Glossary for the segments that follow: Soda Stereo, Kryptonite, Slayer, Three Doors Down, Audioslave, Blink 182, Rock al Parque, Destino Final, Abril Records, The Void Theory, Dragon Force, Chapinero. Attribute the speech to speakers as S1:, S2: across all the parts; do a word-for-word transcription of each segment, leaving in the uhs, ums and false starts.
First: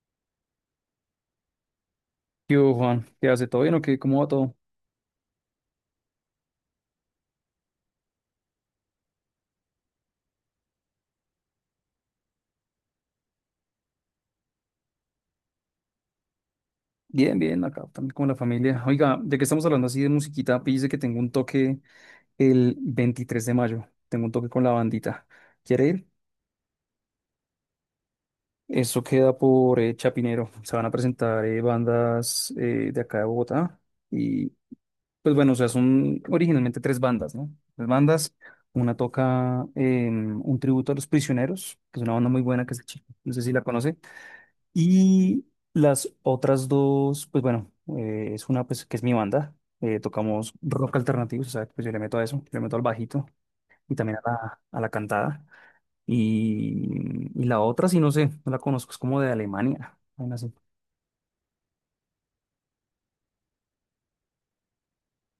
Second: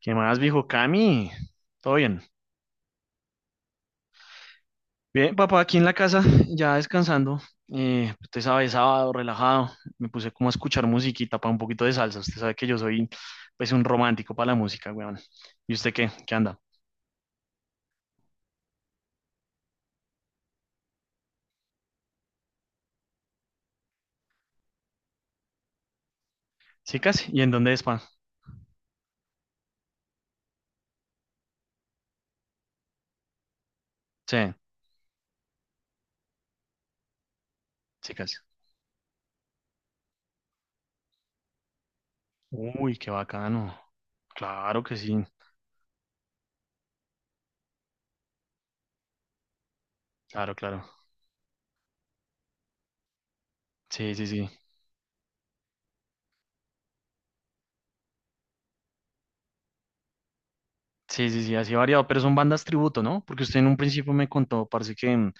S1: ¿Qué más, viejo Cami? ¿Todo bien?
S2: ¿Qué hubo, Juan? ¿Qué hace? ¿Todo bien o qué? ¿Cómo va todo?
S1: Bien, papá, aquí en la casa, ya descansando. Eh, usted sabe, sábado, relajado. Me puse como a escuchar musiquita para un poquito de salsa. Usted sabe que yo soy, pues, un romántico para la música, weón. ¿Y usted qué? ¿Qué anda?
S2: Bien, bien, acá también con la familia. Oiga, ya que estamos hablando así de musiquita, pille que tengo un toque el veintitrés de mayo. Tengo un toque con la bandita. ¿Quiere ir?
S1: ¿Chicas? ¿Y en dónde es, pa?
S2: Eso queda por eh, Chapinero. Se van a presentar eh, bandas eh, de acá de Bogotá.
S1: Sí,
S2: Y pues bueno, o sea, son originalmente tres bandas, ¿no? Tres bandas.
S1: chicas.
S2: Una toca em, un tributo a Los Prisioneros, que es una banda muy buena que es el
S1: Uy,
S2: chico.
S1: qué
S2: No sé si la
S1: bacano.
S2: conoce.
S1: Claro que sí.
S2: Y las otras dos, pues bueno, eh, es una pues que es mi banda, eh, tocamos
S1: Claro, claro.
S2: rock alternativo, o sea, pues yo le meto a eso, yo le meto al bajito y
S1: Sí,
S2: también
S1: sí,
S2: a la,
S1: sí.
S2: a la cantada. Y, y la otra, sí, no sé, no la conozco, es como de Alemania, vaina así.
S1: Sí, sí, sí, así variado. Pero son bandas tributo, ¿no? Porque usted en un principio me contó, parece que, mm,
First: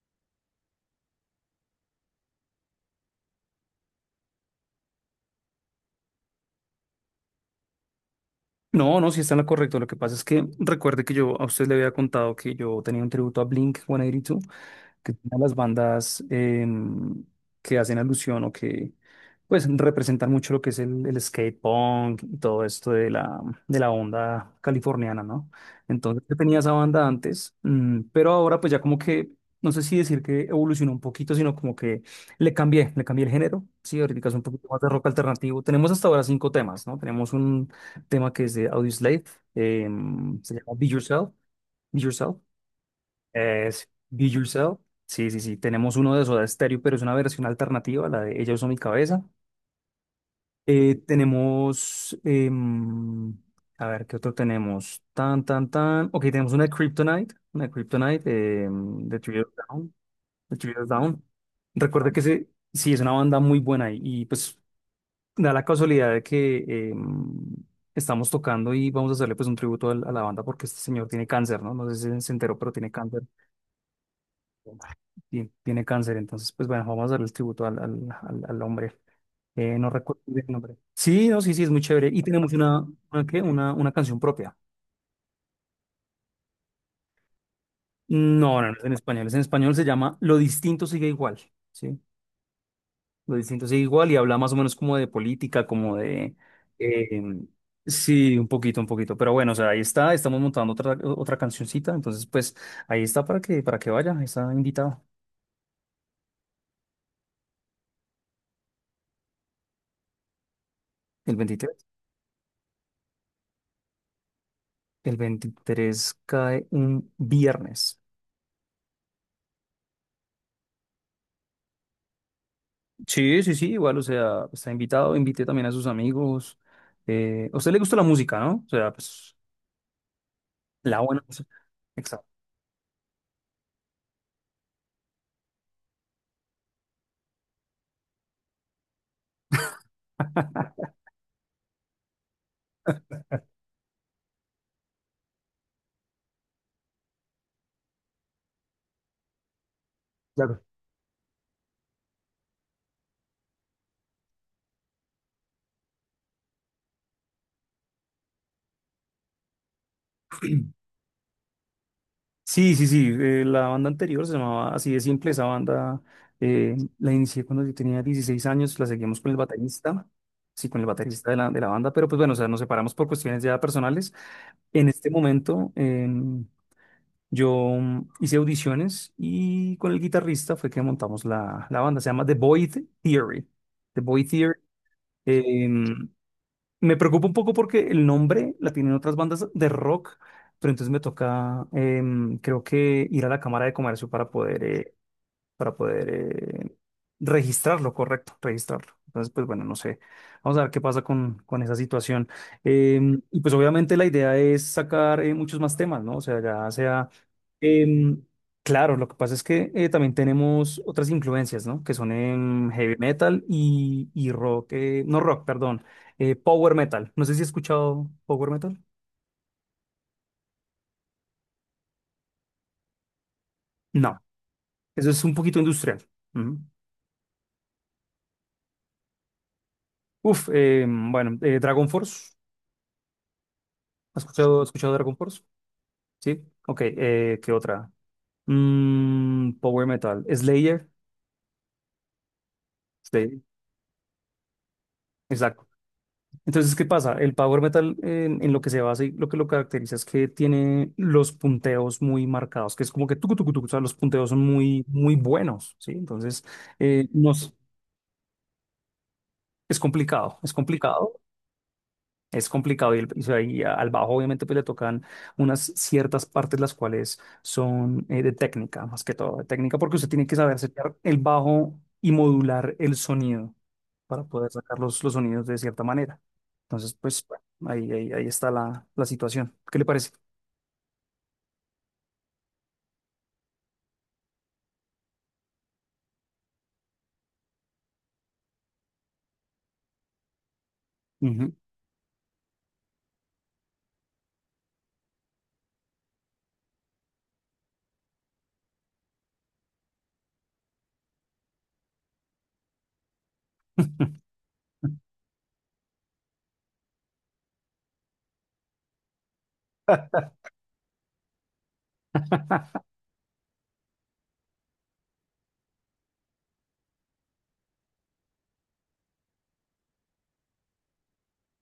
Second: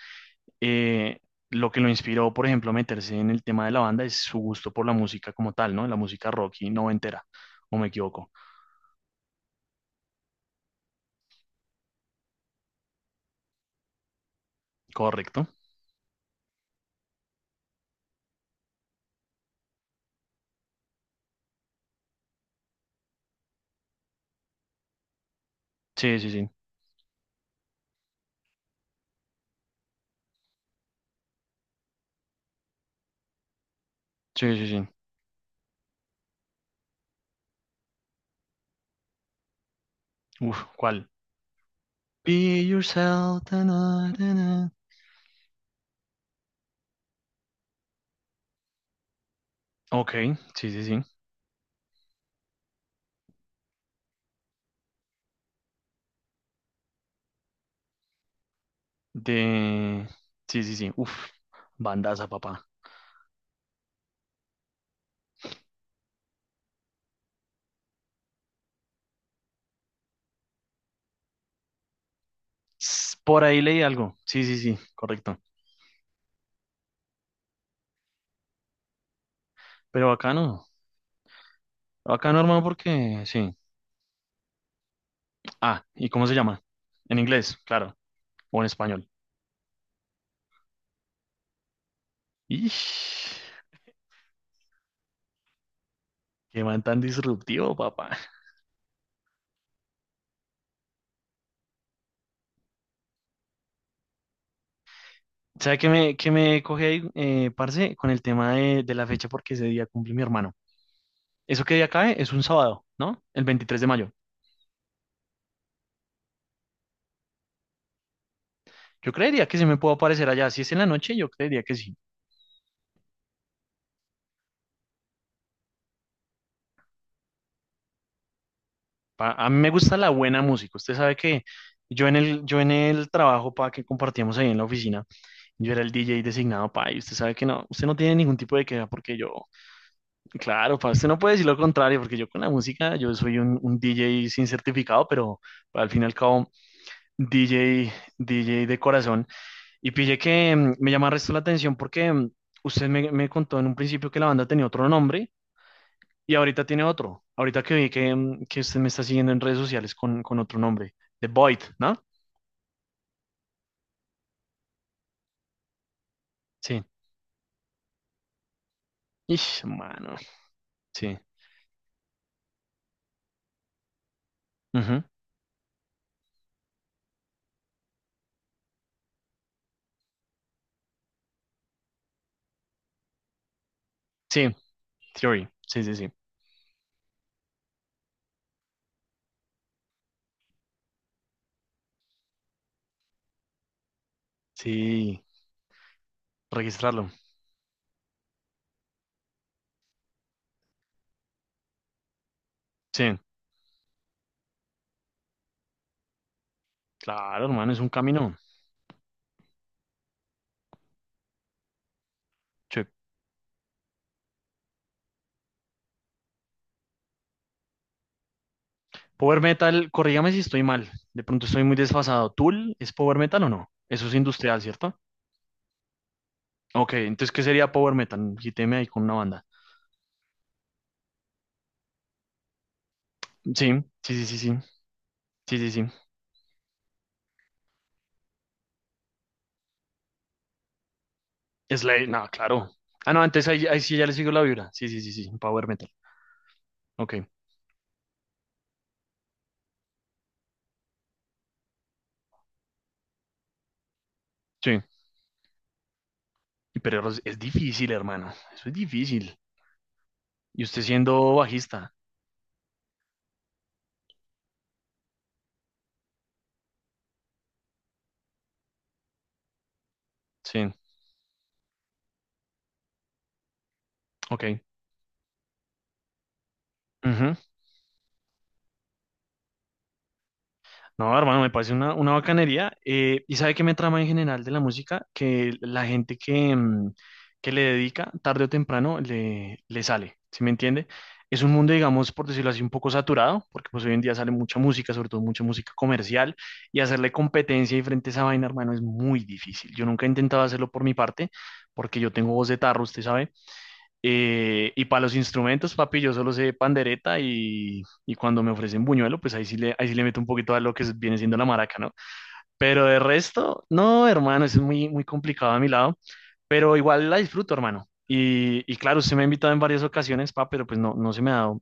S1: eh, lo que lo inspiró, por ejemplo, a meterse en el tema de la banda es su gusto por la música como tal, ¿no? La música rock y noventera, o me equivoco.
S2: No, no, sí está en la correcta. Lo que pasa es que recuerde que yo a usted le había contado que yo tenía un tributo a Blink ciento ochenta y dos que tienen
S1: Correcto.
S2: las bandas, em, que hacen alusión o que pues representan mucho lo que es el, el skate punk y todo esto de la, de la onda californiana, ¿no?
S1: Sí,
S2: Entonces
S1: sí,
S2: yo
S1: sí.
S2: tenía esa banda antes, mm, pero ahora pues ya como que, no sé si decir que evolucionó un poquito, sino como que le cambié, le cambié el género, sí, ahorita es un
S1: Sí, sí,
S2: poquito más de
S1: sí.
S2: rock alternativo. Tenemos hasta ahora cinco temas, ¿no? Tenemos un tema que es de Audioslave, em, se
S1: Uf,
S2: llama Be
S1: ¿cuál?
S2: Yourself, Be Yourself.
S1: Be yourself. Ta,
S2: Es
S1: na,
S2: Be
S1: ta, na.
S2: Yourself. Sí, sí, sí. Tenemos uno de Soda Stereo, pero es una versión alternativa, la de Ella Usó Mi Cabeza.
S1: Ok, sí, sí,
S2: Eh,
S1: sí.
S2: tenemos, em, a ver, ¿qué otro tenemos? Tan, tan, tan. Ok, tenemos una de Kryptonite. Una de Kryptonite, em, de Three Doors Down.
S1: De.
S2: De
S1: Sí,
S2: Three
S1: sí,
S2: Doors
S1: sí. Uf,
S2: Down. Recuerda que
S1: bandaza,
S2: se,
S1: papá.
S2: sí, es una banda muy buena y, y, pues da la casualidad de que, em, estamos tocando y vamos a hacerle pues un tributo al- a, la banda porque este señor tiene cáncer, ¿no? No sé si se enteró, pero tiene
S1: S-
S2: cáncer.
S1: Por ahí leí algo. Sí, sí, sí, correcto.
S2: Ti- tiene cáncer. Entonces, pues bueno, vamos a darle el tributo al, al, al- al hombre. Eh, no
S1: Pero
S2: recuerdo
S1: acá
S2: el
S1: no.
S2: nombre. Sí, no, sí, sí, es muy chévere. Y
S1: Acá no,
S2: tenemos
S1: hermano,
S2: una,
S1: porque
S2: una, ¿qué?
S1: sí.
S2: Una, una canción propia.
S1: Ah, ¿y cómo se llama? En inglés, claro. O
S2: No,
S1: en
S2: no, no es en
S1: español.
S2: español. Es en español, se llama Lo distinto sigue igual, ¿sí? Lo
S1: Ish,
S2: distinto sigue igual y habla más o menos como de política, como de
S1: qué man tan
S2: eh,
S1: disruptivo, papá.
S2: sí, un poquito, un poquito. Pero bueno, o sea, ahí está. Estamos montando otra, otra cancioncita. Entonces, pues ahí está para que, para que vaya. Ahí está invitado
S1: ¿Sabe qué me, qué me coge ahí, eh, parce, con el tema de, de la fecha? Porque ese día cumple mi hermano.
S2: el
S1: ¿Eso qué
S2: veintitrés.
S1: día cae? Es un sábado, ¿no? El veintitrés de mayo.
S2: El veintitrés cae un viernes.
S1: Yo creería que se me puedo aparecer allá. Si es en la noche, yo creería que sí.
S2: Sí, sí, sí, igual, o sea, está invitado, invité también a sus amigos. Eh, a usted le gusta la música, ¿no? O sea,
S1: Pa-
S2: pues,
S1: A mí me gusta la buena música. Usted
S2: la
S1: sabe
S2: buena
S1: que
S2: música.
S1: yo en
S2: Exacto.
S1: el, yo en el trabajo, pa, que compartíamos ahí en la oficina, yo era el D J designado, pa, y usted sabe que no, usted no tiene ningún tipo de queja porque yo. Claro, para usted no puede decir lo contrario, porque yo con la música, yo soy un, un D J sin certificado, pero al fin y al cabo, D J, D J de corazón. Y pille que
S2: Claro.
S1: mm, me llama el resto la atención porque mm, usted me, me contó en un principio que la banda tenía otro nombre y ahorita tiene otro. Ahorita que vi que, mm, que usted me está siguiendo en redes sociales con, con otro nombre, The Void, ¿no?
S2: Sí, sí, sí, eh, la banda anterior se llamaba así de simple, esa banda, eh,
S1: Sí.
S2: la inicié cuando yo tenía dieciséis años, la seguimos con el
S1: Ish,
S2: baterista,
S1: mano.
S2: sí, con el
S1: Sí.
S2: baterista de la, de la banda, pero pues bueno, o sea, nos separamos por cuestiones ya personales. En
S1: Ujú.
S2: este momento, em, yo, mm, hice audiciones y con el guitarrista fue que montamos la, la banda. Se llama The Void Theory. The Void Theory.
S1: Sí, Theory. Sí, sí,
S2: Em,
S1: sí.
S2: me preocupa un poco porque el nombre la tienen otras bandas de rock, pero entonces me toca, em, creo que ir a la Cámara de Comercio para poder, eh,
S1: Sí,
S2: para poder eh,
S1: registrarlo.
S2: registrarlo, correcto, registrarlo. Entonces, pues bueno, no sé. Vamos a ver qué pasa con, con esa situación.
S1: Sí,
S2: Em, y pues obviamente la idea es sacar eh, muchos más temas, ¿no? O sea, ya sea,
S1: claro, hermano, es un
S2: em,
S1: camino.
S2: claro, lo que pasa es que, eh, también tenemos otras influencias, ¿no? Que son en
S1: Sí.
S2: heavy metal y, y rock, eh, no rock, perdón, eh, power metal. No sé si has escuchado power metal.
S1: Power Metal, corrígame si estoy mal, de pronto estoy muy desfasado. ¿Tool es Power Metal o no? Eso es
S2: No,
S1: industrial, ¿cierto?
S2: eso es un poquito industrial. Ujú.
S1: Ok, entonces, ¿qué sería Power Metal? Quíteme ahí con una banda.
S2: Uf, em, bueno, eh, Dragon Force.
S1: Sí,
S2: ¿Has
S1: sí, sí, sí, sí,
S2: escuchado, has escuchado Dragon Force?
S1: sí, sí, sí.
S2: Sí, ok, eh, ¿qué otra? Mm, power metal, Slayer,
S1: Slade, no, claro. Ah, no,
S2: Slayer,
S1: antes ahí, ahí sí ya le sigo la vibra. Sí, sí, sí, sí,
S2: exacto.
S1: Power Metal.
S2: Entonces, ¿qué pasa?
S1: Ok,
S2: El power metal, eh, en, en lo que se basa y lo que lo caracteriza es que tiene los punteos muy marcados, que es como que tucu, tucu, tucu, o sea, los punteos son
S1: sí.
S2: muy, muy buenos, ¿sí? Entonces,
S1: Y
S2: eh,
S1: pero es es
S2: nos,
S1: difícil, hermano, eso es difícil.
S2: es complicado, es
S1: Y usted
S2: complicado.
S1: siendo bajista,
S2: Es complicado y, el- y se- y al bajo obviamente pues le tocan unas ciertas partes las cuales son, eh, de técnica, más que todo de técnica, porque usted tiene que saber
S1: sí,
S2: setear el bajo y modular el sonido para poder
S1: ok.
S2: sacar los, los sonidos de cierta manera. Entonces, pues
S1: Ujú.
S2: bueno, ahí, ahí, ahí está la, la situación. ¿Qué le parece?
S1: No, hermano, me parece una, una bacanería. Eh, y sabe qué me trama en general de la música, que la gente que, mm, que le dedica, tarde o temprano, le, le sale, ¿sí me entiende? Es un
S2: Ujú.
S1: mundo, digamos, por decirlo así, un poco saturado, porque pues hoy en día sale mucha música, sobre todo mucha música comercial, y hacerle competencia y frente a esa vaina, hermano, es muy difícil. Yo nunca he intentado hacerlo por mi parte, porque yo tengo voz de tarro, usted sabe, eh, y para los instrumentos, papi, yo solo sé pandereta y, y cuando me ofrecen buñuelo, pues ahí sí le, ahí sí le meto un poquito a lo que es- viene siendo la maraca, ¿no? Pero de resto, no, hermano, eso es muy, muy complicado a mi lado, pero igual la disfruto, hermano. Y, y claro, usted me ha invitado en varias ocasiones, pa, pero pues no, no se me ha dado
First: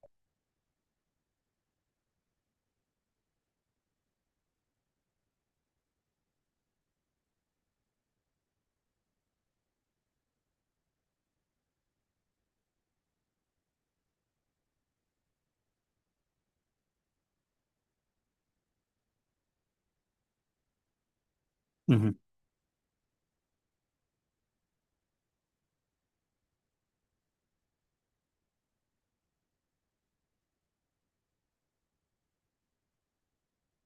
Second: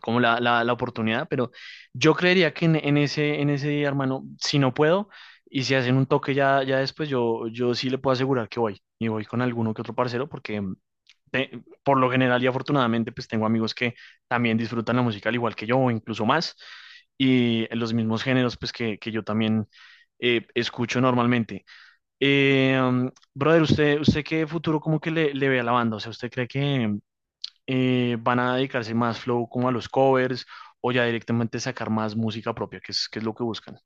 S1: como la, la, la oportunidad, pero yo creería que en, en ese, en ese día, hermano, si no puedo y si hacen un toque ya, ya después, yo, yo sí le puedo asegurar que voy y voy con alguno que otro parcero porque mm, te- por lo general y afortunadamente pues tengo amigos que también disfrutan la música al igual que yo o incluso más y los mismos géneros pues que, que yo también eh, escucho normalmente.
S2: Ujú.
S1: Eh, um, brother, ¿usted, usted qué futuro como que le, le ve a la banda? O sea, ¿usted cree que, eh, van a dedicarse más flow como a los covers o ya directamente sacar más música propia, que es, que es lo que buscan.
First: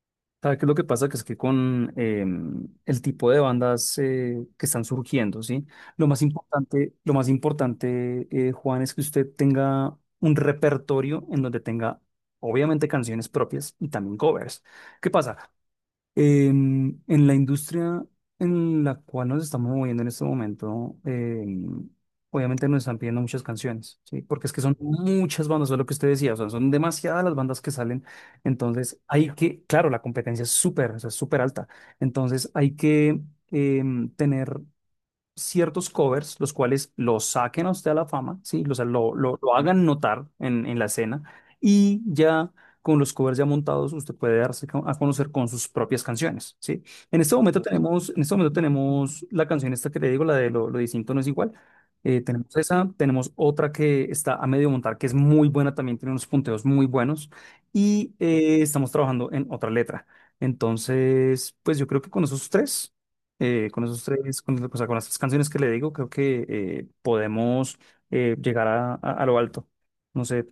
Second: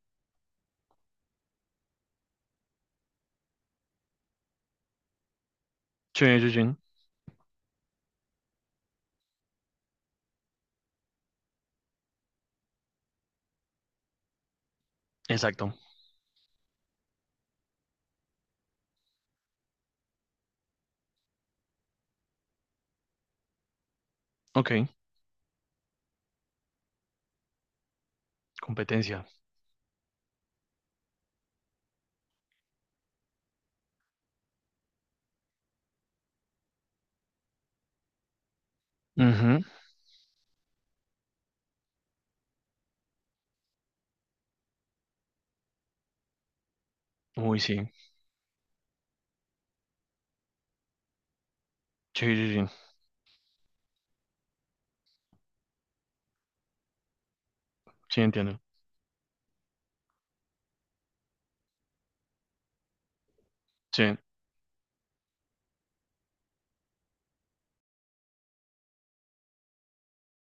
S2: ¿Sabes qué es lo que pasa? Que es que con, em, el tipo de bandas, eh, que están surgiendo, ¿sí? Lo más
S1: Sí, sí, sí.
S2: importante, lo más importante, eh, Juan, es que usted tenga un repertorio en donde tenga, obviamente, canciones propias y también covers. ¿Qué pasa?
S1: Exacto.
S2: En, en la industria en la cual nos estamos moviendo en este momento, em, obviamente nos están pidiendo muchas canciones, ¿sí? Porque es que
S1: Ok,
S2: son muchas bandas, es lo que usted decía, o sea, son demasiadas las bandas que salen. Entonces,
S1: competencia.
S2: hay que, claro, la competencia es súper, o sea, es súper alta. Entonces, hay que, em, tener ciertos covers, los cuales los saquen a usted a la fama, ¿sí? O sea, lo, lo, lo
S1: Ujú.
S2: hagan notar en, en la escena, y ya con los covers ya montados usted puede darse co- a conocer con sus propias canciones, ¿sí? En este
S1: Uy,
S2: momento
S1: sí.
S2: tenemos, en este momento tenemos la canción esta que le digo, la de Lo, lo distinto no es igual. Eh,
S1: Sí, sí,
S2: tenemos
S1: sí.
S2: esa, tenemos otra que está a medio montar, que es muy buena también, tiene unos punteos muy buenos y,
S1: Sí, entiendo.
S2: eh, estamos trabajando en otra letra. Entonces, pues yo creo que con esos tres eh, con esos
S1: Sí.
S2: tres, con, o sea, con las tres canciones que le digo, creo que, eh, podemos, eh, llegar a, a- a lo alto. No sé,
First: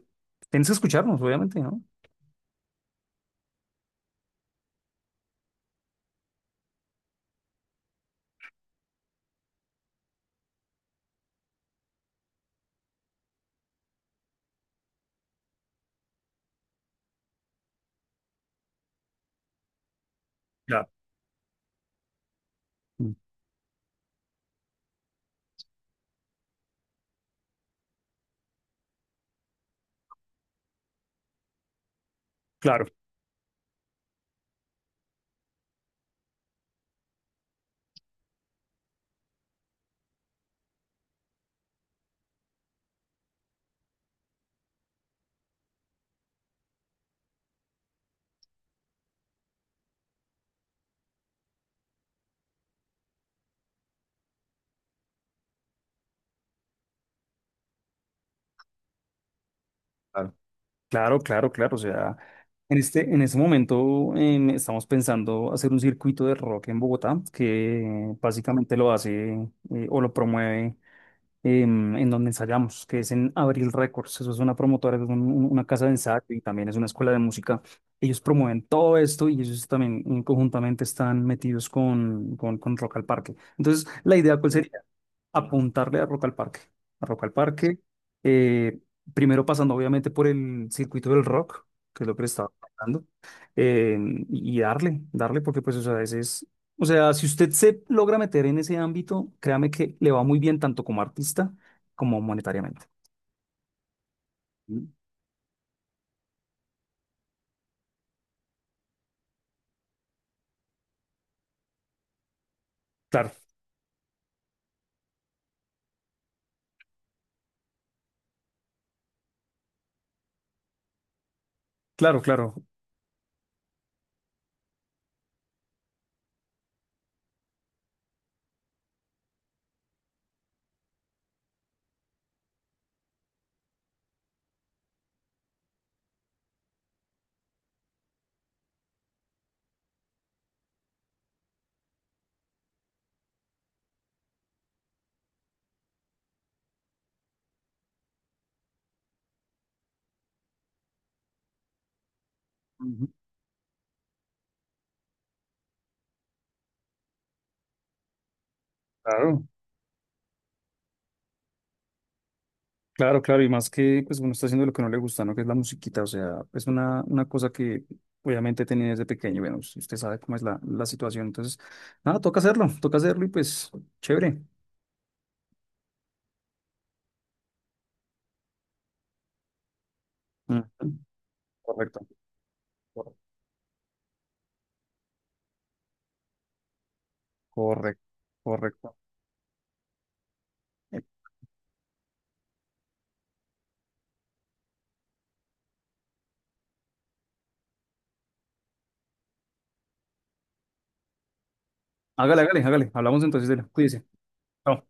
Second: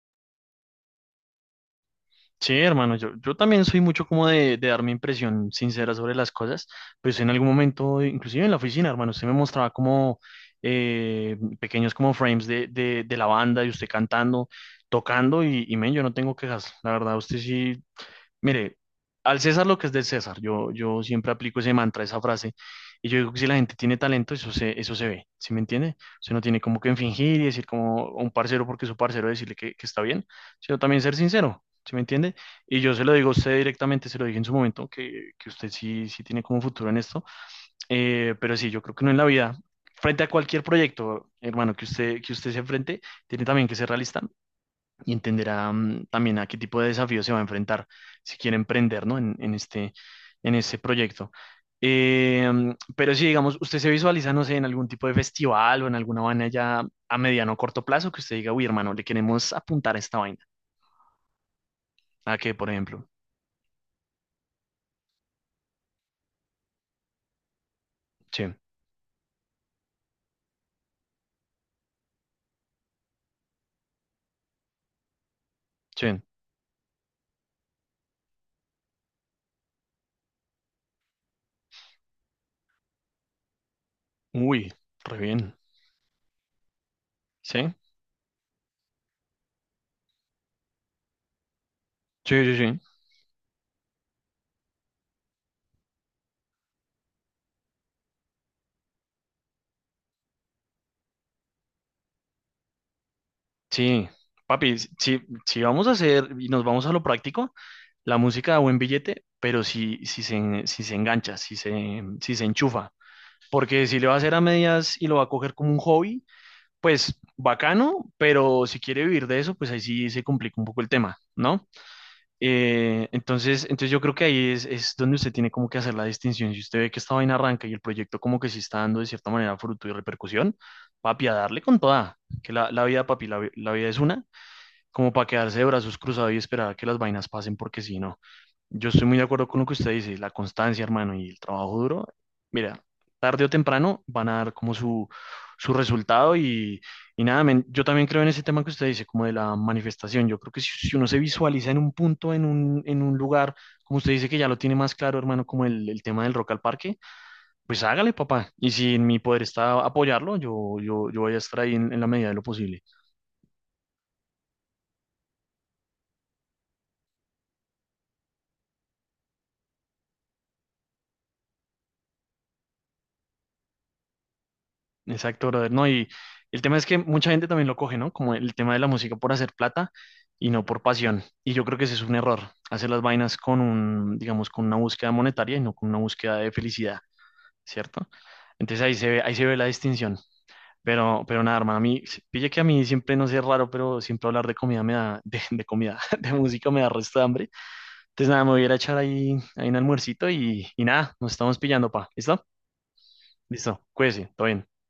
S2: tienes que escucharnos, obviamente, ¿no?
S1: Sí, hermano, yo, yo también soy mucho como de, de dar mi impresión sincera sobre las cosas, pues en algún momento, inclusive en la oficina, hermano, usted me mostraba como eh, pequeños como frames de, de, de la banda y usted cantando, tocando y, y men, yo no tengo quejas, la verdad, usted sí. Mire, al César lo que es del César. Yo,
S2: Claro,
S1: yo siempre aplico ese mantra, esa frase. Y
S2: mm,
S1: yo digo que si la gente tiene talento, eso se, eso se ve. ¿Sí me entiende? Usted no tiene como que fingir y decir como a un parcero porque su parcero decirle que, que está bien, sino también ser sincero. ¿Sí me entiende? Y
S2: claro,
S1: yo se lo digo a usted directamente, se lo dije en su momento, que, que usted sí, sí tiene como futuro en esto. Eh, pero sí, yo creo que no en la vida. Frente a cualquier proyecto, hermano, que usted, que usted se enfrente, tiene también que ser realista y entenderá mm, también a qué tipo de desafíos se va a enfrentar si quiere emprender, ¿no? En, en este, en este proyecto. Eh, mm, pero si, digamos, usted se visualiza, no sé, en algún tipo de festival o en alguna vaina ya a mediano o corto plazo que usted diga, uy, hermano, le queremos apuntar a esta
S2: claro,
S1: vaina.
S2: claro, claro, claro. O sea,
S1: ¿A qué, por
S2: en
S1: ejemplo?
S2: este, en este momento, em, estamos pensando hacer un circuito de rock en Bogotá que, eh,
S1: Sí,
S2: básicamente lo hace, eh, o lo promueve. em, en donde ensayamos, que es en Abril Records. Eso es una promotora, es un- un- una casa de
S1: sí.
S2: ensayo y también es una escuela de música. Ellos promueven todo esto y ellos también, mm, conjuntamente están metidos con, con, con Rock al Parque. Entonces, la idea, ¿cuál
S1: Uy,
S2: sería?
S1: re bien.
S2: Apuntarle a Rock al Parque. A Rock al
S1: ¿Sí?
S2: Parque, eh, primero pasando obviamente por el circuito del rock, que es lo que le
S1: Sí,
S2: estaba
S1: sí, sí.
S2: hablando, eh, y darle, darle, porque pues, o sea, ese es, o sea, si usted se logra meter en ese ámbito, créame que le va muy bien tanto como artista como monetariamente.
S1: Sí. Papi,
S2: Mm,
S1: si, si si vamos a hacer y nos vamos a lo práctico, la música da buen billete, pero si, si se, si se engancha, si se, si se enchufa,
S2: claro,
S1: porque si le va a hacer a medias y lo va a coger como un hobby, pues bacano, pero si quiere vivir de eso, pues ahí sí se complica un poco el tema, ¿no?
S2: claro, claro.
S1: Eh, entonces, entonces yo creo que ahí es, es donde usted tiene como que hacer la distinción. Si usted ve que esta vaina arranca y el proyecto como que sí está dando de cierta manera fruto y repercusión, papi, a darle con toda, que la, la vida, papi, la, vi- la vida es una como para quedarse de brazos cruzados y esperar a que las vainas pasen, porque si no, yo estoy muy de acuerdo con lo que usted dice, la constancia, hermano, y el trabajo duro, mira, tarde o temprano van a dar como su, su resultado y, y nada, men, yo también creo en ese tema que usted dice, como de la manifestación, yo creo que si, si uno se visualiza en un punto, en un, en
S2: Ujú.
S1: un lugar, como usted dice que ya lo tiene más claro, hermano, como el, el tema del rock al parque, pues hágale, papá, y si en mi poder
S2: Claro.
S1: está apoyarlo, yo, yo, yo voy a estar ahí en en la medida de lo posible.
S2: Claro, claro, y más que pues uno está haciendo lo que no le gusta, ¿no? Que es la musiquita, o sea, es una, una cosa que obviamente tenía desde pequeño, y bueno, si usted sabe cómo es la, la situación, entonces, nada, toca hacerlo, toca hacerlo y pues, chévere.
S1: Exacto, brother, ¿no? Y el tema es que mucha gente también lo coge, ¿no? Como el tema de la música por hacer plata y no
S2: Ujú.
S1: por pasión. Y yo creo que ese
S2: Correcto,
S1: es un error, hacer las vainas con un, digamos, con una búsqueda monetaria y no con una búsqueda de felicidad,
S2: correcto,
S1: ¿cierto? Entonces ahí
S2: correcto.
S1: se ve, ahí se ve la distinción.
S2: Eh,
S1: Pero, pero nada, hermano, a mí, pille que a mí siempre, no sé, es raro, pero siempre hablar de comida me da, de, de comida, de música me da resto de hambre. Entonces nada, me voy a ir a echar ahí, ahí un almuercito y, y nada, nos estamos pillando, pa.
S2: Hágale,
S1: ¿Listo?
S2: hágale, hágale, hablamos entonces de él,
S1: Listo,
S2: cuídese.
S1: cuídese, todo bien.
S2: Chao.